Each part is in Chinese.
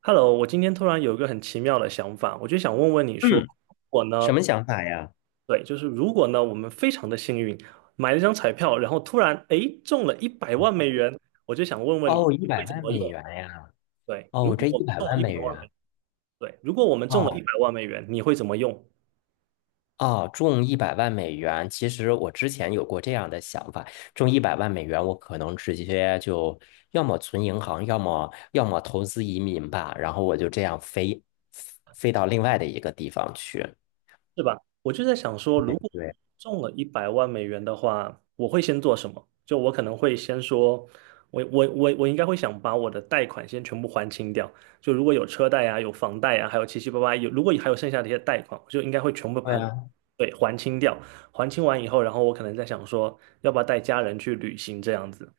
Hello，我今天突然有一个很奇妙的想法，我就想问问你说，嗯，我呢，什么想法呀？对，就是如果呢，我们非常的幸运，买了一张彩票，然后突然诶中了一百万美元，我就想问问你，哦，一你会百怎万么美用？元呀！对，如哦，果这一我们百中了万一百美万美元，元，对，如果我们中了一哦百万美元，你会怎么用？哦，中一百万美元。其实我之前有过这样的想法，中一百万美元，我可能直接就要么存银行，要么投资移民吧。然后我就这样飞到另外的一个地方去。是吧？我就在想说，如果对。中了一百万美元的话，我会先做什么？就我可能会先说，我应该会想把我的贷款先全部还清掉。就如果有车贷啊，有房贷啊，还有七七八八，有如果还有剩下的一些贷款，我就应该会全部把对它给，啊对，还清掉。还清完以后，然后我可能在想说，要不要带家人去旅行这样子。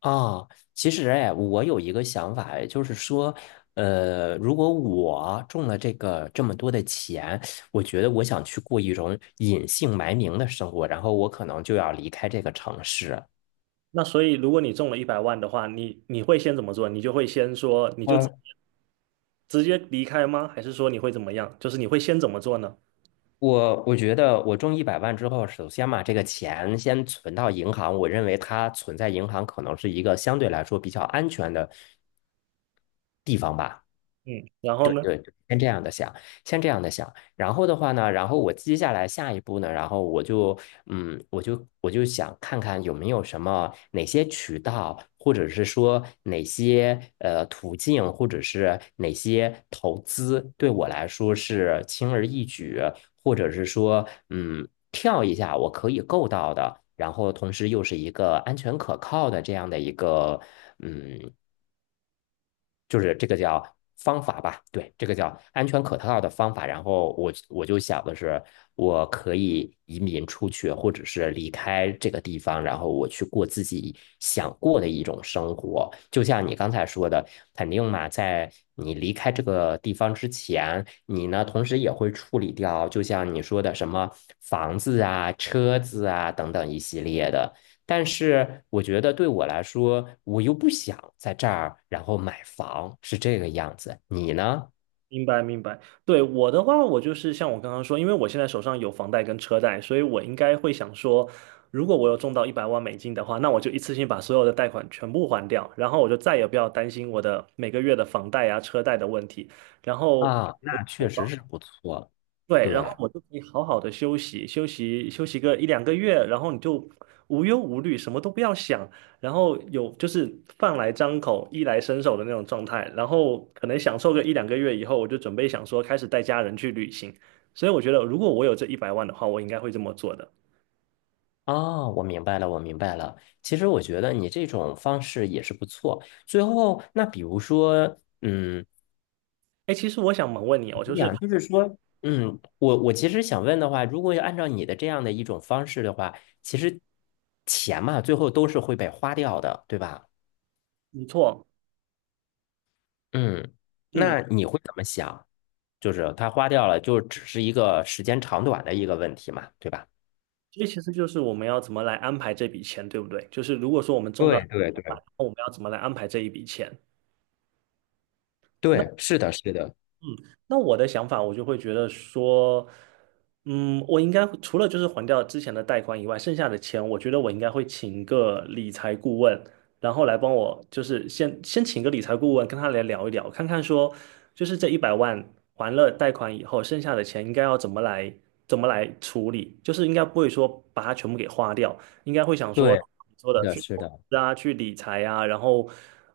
啊，其实哎，我有一个想法，就是说，如果我中了这个这么多的钱，我觉得我想去过一种隐姓埋名的生活，然后我可能就要离开这个城市。那所以，如果你中了一百万的话，你会先怎么做？你就会先说，你就呃，直接离开吗？还是说你会怎么样？就是你会先怎么做呢？我觉得我中一百万之后，首先嘛，这个钱先存到银行，我认为它存在银行可能是一个相对来说比较安全的地方吧。嗯，然后对呢？对对，先这样的想，先这样的想，然后的话呢，然后我接下来下一步呢，然后我就，我就想看看有没有什么哪些渠道，或者是说哪些途径，或者是哪些投资对我来说是轻而易举，或者是说，跳一下我可以够到的，然后同时又是一个安全可靠的这样的一个，嗯。就是这个叫方法吧，对，这个叫安全可靠的方法。然后我就想的是，我可以移民出去，或者是离开这个地方，然后我去过自己想过的一种生活。就像你刚才说的，肯定嘛，在你离开这个地方之前，你呢同时也会处理掉，就像你说的什么房子啊、车子啊等等一系列的。但是我觉得对我来说，我又不想在这儿，然后买房，是这个样子。你呢？明白明白。对，我的话，我就是像我刚刚说，因为我现在手上有房贷跟车贷，所以我应该会想说，如果我有中到100万美金的话，那我就一次性把所有的贷款全部还掉，然后我就再也不要担心我的每个月的房贷啊、车贷的问题。然后，啊，那确实是不错。对，然后对，我就可以好好的休息，休息休息个一两个月，然后你就无忧无虑，什么都不要想，然后有就是饭来张口、衣来伸手的那种状态，然后可能享受个一两个月以后，我就准备想说开始带家人去旅行。所以我觉得，如果我有这一百万的话，我应该会这么做的。啊，我明白了，我明白了。其实我觉得你这种方式也是不错。最后，那比如说，嗯，哎，其实我想猛问你哦，就你是想就是说，我其实想问的话，如果要按照你的这样的一种方式的话，其实钱嘛，最后都是会被花掉的，对吧？没错，嗯，嗯，那你会怎么想？就是他花掉了，就只是一个时间长短的一个问题嘛，对吧？所以其实就是我们要怎么来安排这笔钱，对不对？就是如果说我们中到，对对对我们要怎么来安排这一笔钱？那。对，是的，是的，那我的想法，我就会觉得说，嗯，我应该除了就是还掉之前的贷款以外，剩下的钱，我觉得我应该会请个理财顾问，然后来帮我，就是先请个理财顾问，跟他来聊一聊，看看说，就是这一百万还了贷款以后，剩下的钱应该要怎么来处理，就是应该不会说把它全部给花掉，应该会想说，对，你说是的的，去是投的，资啊，去理财啊，然后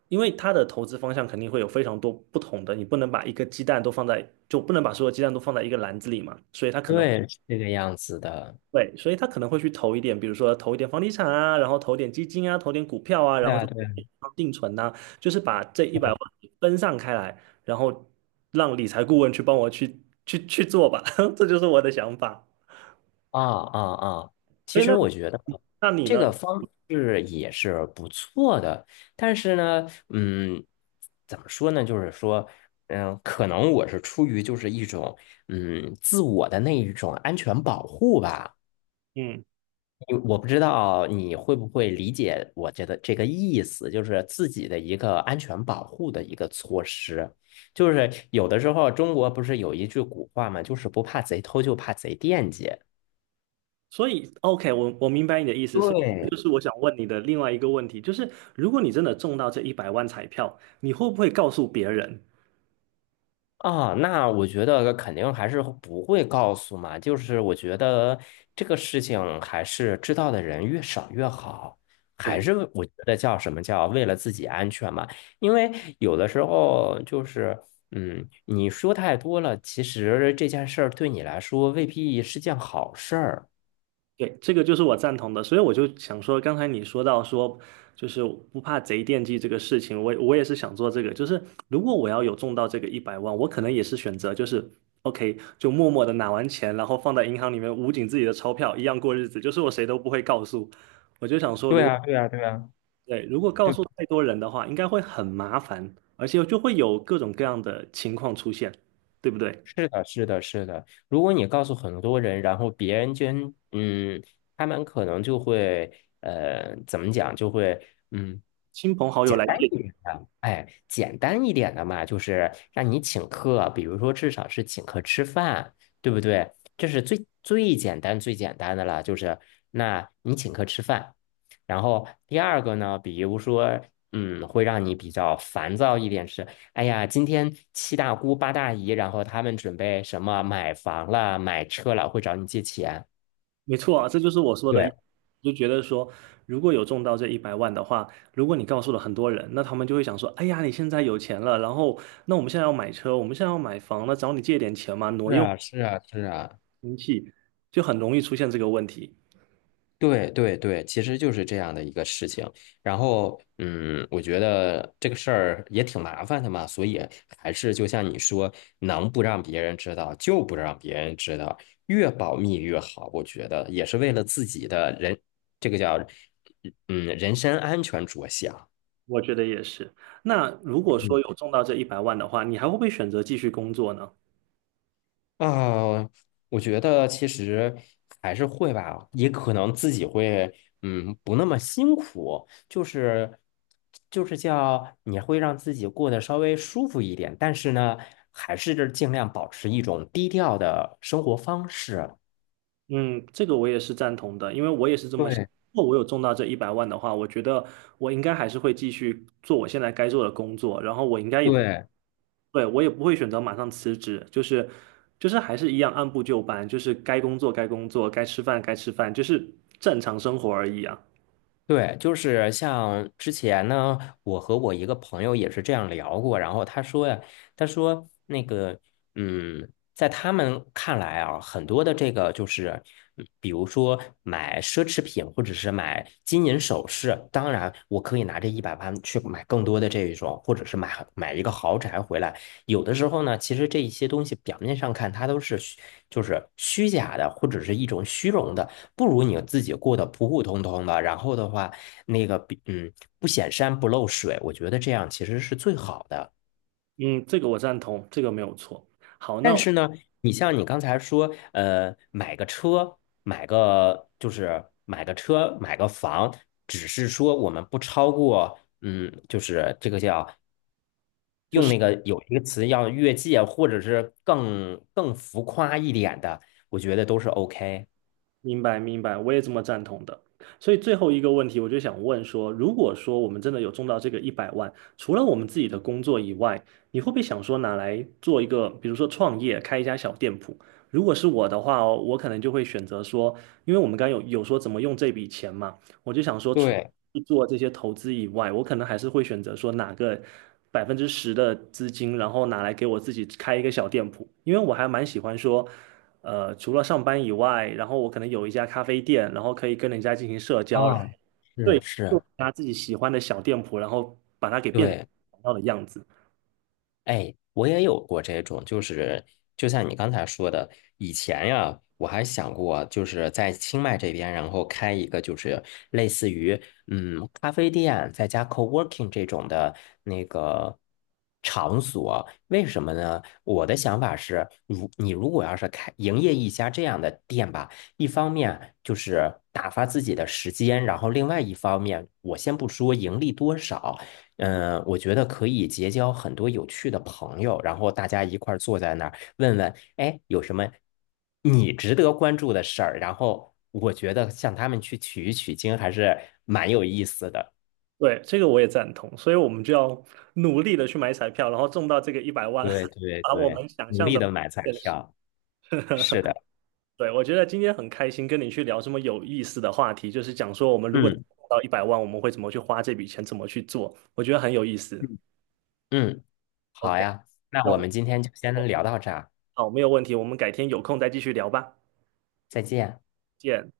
因为他的投资方向肯定会有非常多不同的，你不能把一个鸡蛋都放在，就不能把所有鸡蛋都放在一个篮子里嘛，对，是这个样子的。所以他可能会去投一点，比如说投一点房地产啊，然后投点基金啊，投点股票啊，然对后啊，就对啊，定存呐、就是把这一百万对分散开来，然后让理财顾问去帮我去做吧，这就是我的想法。啊啊啊！所其以那实我觉得你这呢？个方式也是不错的，但是呢，怎么说呢？就是说，可能我是出于就是一种自我的那一种安全保护吧。嗯。因为我不知道你会不会理解我觉得这个意思，就是自己的一个安全保护的一个措施。就是有的时候中国不是有一句古话嘛，就是不怕贼偷，就怕贼惦记。所以，OK，我明白你的意思。所以，对，就是我想问你的另外一个问题，就是如果你真的中到这一百万彩票，你会不会告诉别人？啊，那我觉得肯定还是不会告诉嘛，就是我觉得这个事情还是知道的人越少越好，还对是我觉得叫什么叫为了自己安全嘛，因为有的时候就是，你说太多了，其实这件事儿对你来说未必是件好事儿。对，这个就是我赞同的。所以我就想说，刚才你说到说，就是不怕贼惦记这个事情，我也是想做这个。就是如果我要有中到这个一百万，我可能也是选择就是 OK，就默默的拿完钱，然后放在银行里面捂紧自己的钞票，一样过日子，就是我谁都不会告诉。我就想说，对啊，对啊，对啊。对，如果告诉太多人的话，应该会很麻烦，而且就会有各种各样的情况出现，对不对？是的，是的，是的。如果你告诉很多人，然后别人捐，他们可能就会，怎么讲，就会，嗯，亲朋好友简来单借，一点的，哎，简单一点的嘛，就是让你请客，比如说至少是请客吃饭，对不对？这是最最简单最简单的了，就是那你请客吃饭。然后第二个呢，比如说，会让你比较烦躁一点是。哎呀，今天七大姑八大姨，然后他们准备什么买房了、买车了，会找你借钱。没错啊，这就是我说的，对，就觉得说，如果有中到这一百万的话，如果你告诉了很多人，那他们就会想说，哎呀，你现在有钱了，然后那我们现在要买车，我们现在要买房那找你借点钱嘛，挪是用啊，是啊，是啊，亲戚，就很容易出现这个问题。对对对，其实就是这样的一个事情。然后，我觉得这个事儿也挺麻烦的嘛，所以还是就像你说，能不让别人知道就不让别人知道，越保密越好。我觉得也是为了自己的人，这个叫人身安全着想。我觉得也是。那如果说有中到这一百万的话，你还会不会选择继续工作呢？啊，我觉得其实还是会吧，也可能自己会，不那么辛苦，就是叫你会让自己过得稍微舒服一点，但是呢，还是尽量保持一种低调的生活方式。嗯，这个我也是赞同的，因为我也是这么想。对如果我有中到这一百万的话，我觉得我应该还是会继续做我现在该做的工作，然后我应该也不，对，对，我也不会选择马上辞职，就是就是还是一样按部就班，就是该工作该工作，该吃饭该吃饭，就是正常生活而已啊。对，就是像之前呢，我和我一个朋友也是这样聊过，然后他说呀，他说那个，嗯，在他们看来啊，很多的这个就是，比如说买奢侈品或者是买金银首饰，当然我可以拿这一百万去买更多的这一种，或者是买一个豪宅回来。有的时候呢，其实这一些东西表面上看它都是就是虚假的，或者是一种虚荣的。不如你自己过得普普通通的，然后的话，那个嗯不显山不漏水，我觉得这样其实是最好的。嗯，这个我赞同，这个没有错。好，但那是呢，你像你刚才说，买个车，买个车，买个房，只是说我们不超过，就是这个叫用那个有一个词叫越界，或者是更浮夸一点的，我觉得都是 OK。明白，明白，我也这么赞同的。所以最后一个问题，我就想问说，如果说我们真的有中到这个一百万，除了我们自己的工作以外，你会不会想说拿来做一个，比如说创业，开一家小店铺？如果是我的话哦，我可能就会选择说，因为我们刚刚有说怎么用这笔钱嘛，我就想说，除对，了做这些投资以外，我可能还是会选择说哪个10%的资金，然后拿来给我自己开一个小店铺，因为我还蛮喜欢说。呃，除了上班以外，然后我可能有一家咖啡店，然后可以跟人家进行社交，啊，是对，做是，一家自己喜欢的小店铺，然后把它给变成对。想要的样子。哎，我也有过这种，就是就像你刚才说的，以前呀，我还想过，就是在清迈这边，然后开一个就是类似于咖啡店，再加 co-working 这种的那个场所。为什么呢？我的想法是，如果要是开营业一家这样的店吧，一方面就是打发自己的时间，然后另外一方面，我先不说盈利多少。我觉得可以结交很多有趣的朋友，然后大家一块儿坐在那儿，问问，哎，有什么你值得关注的事儿？然后我觉得向他们去取一取经还是蛮有意思的。对，这个我也赞同，所以我们就要努力的去买彩票，然后中到这个一百万，对 对把我对，们想努象力的的买彩现实。票，是 的，对，我觉得今天很开心跟你去聊这么有意思的话题，就是讲说我们如果中嗯到一百万，我们会怎么去花这笔钱，怎么去做，我觉得很有意思。嗯嗯，OK，好呀，那那我我们今天就先聊到这儿啊，好，没有问题，我们改天有空再继续聊吧，再见。见。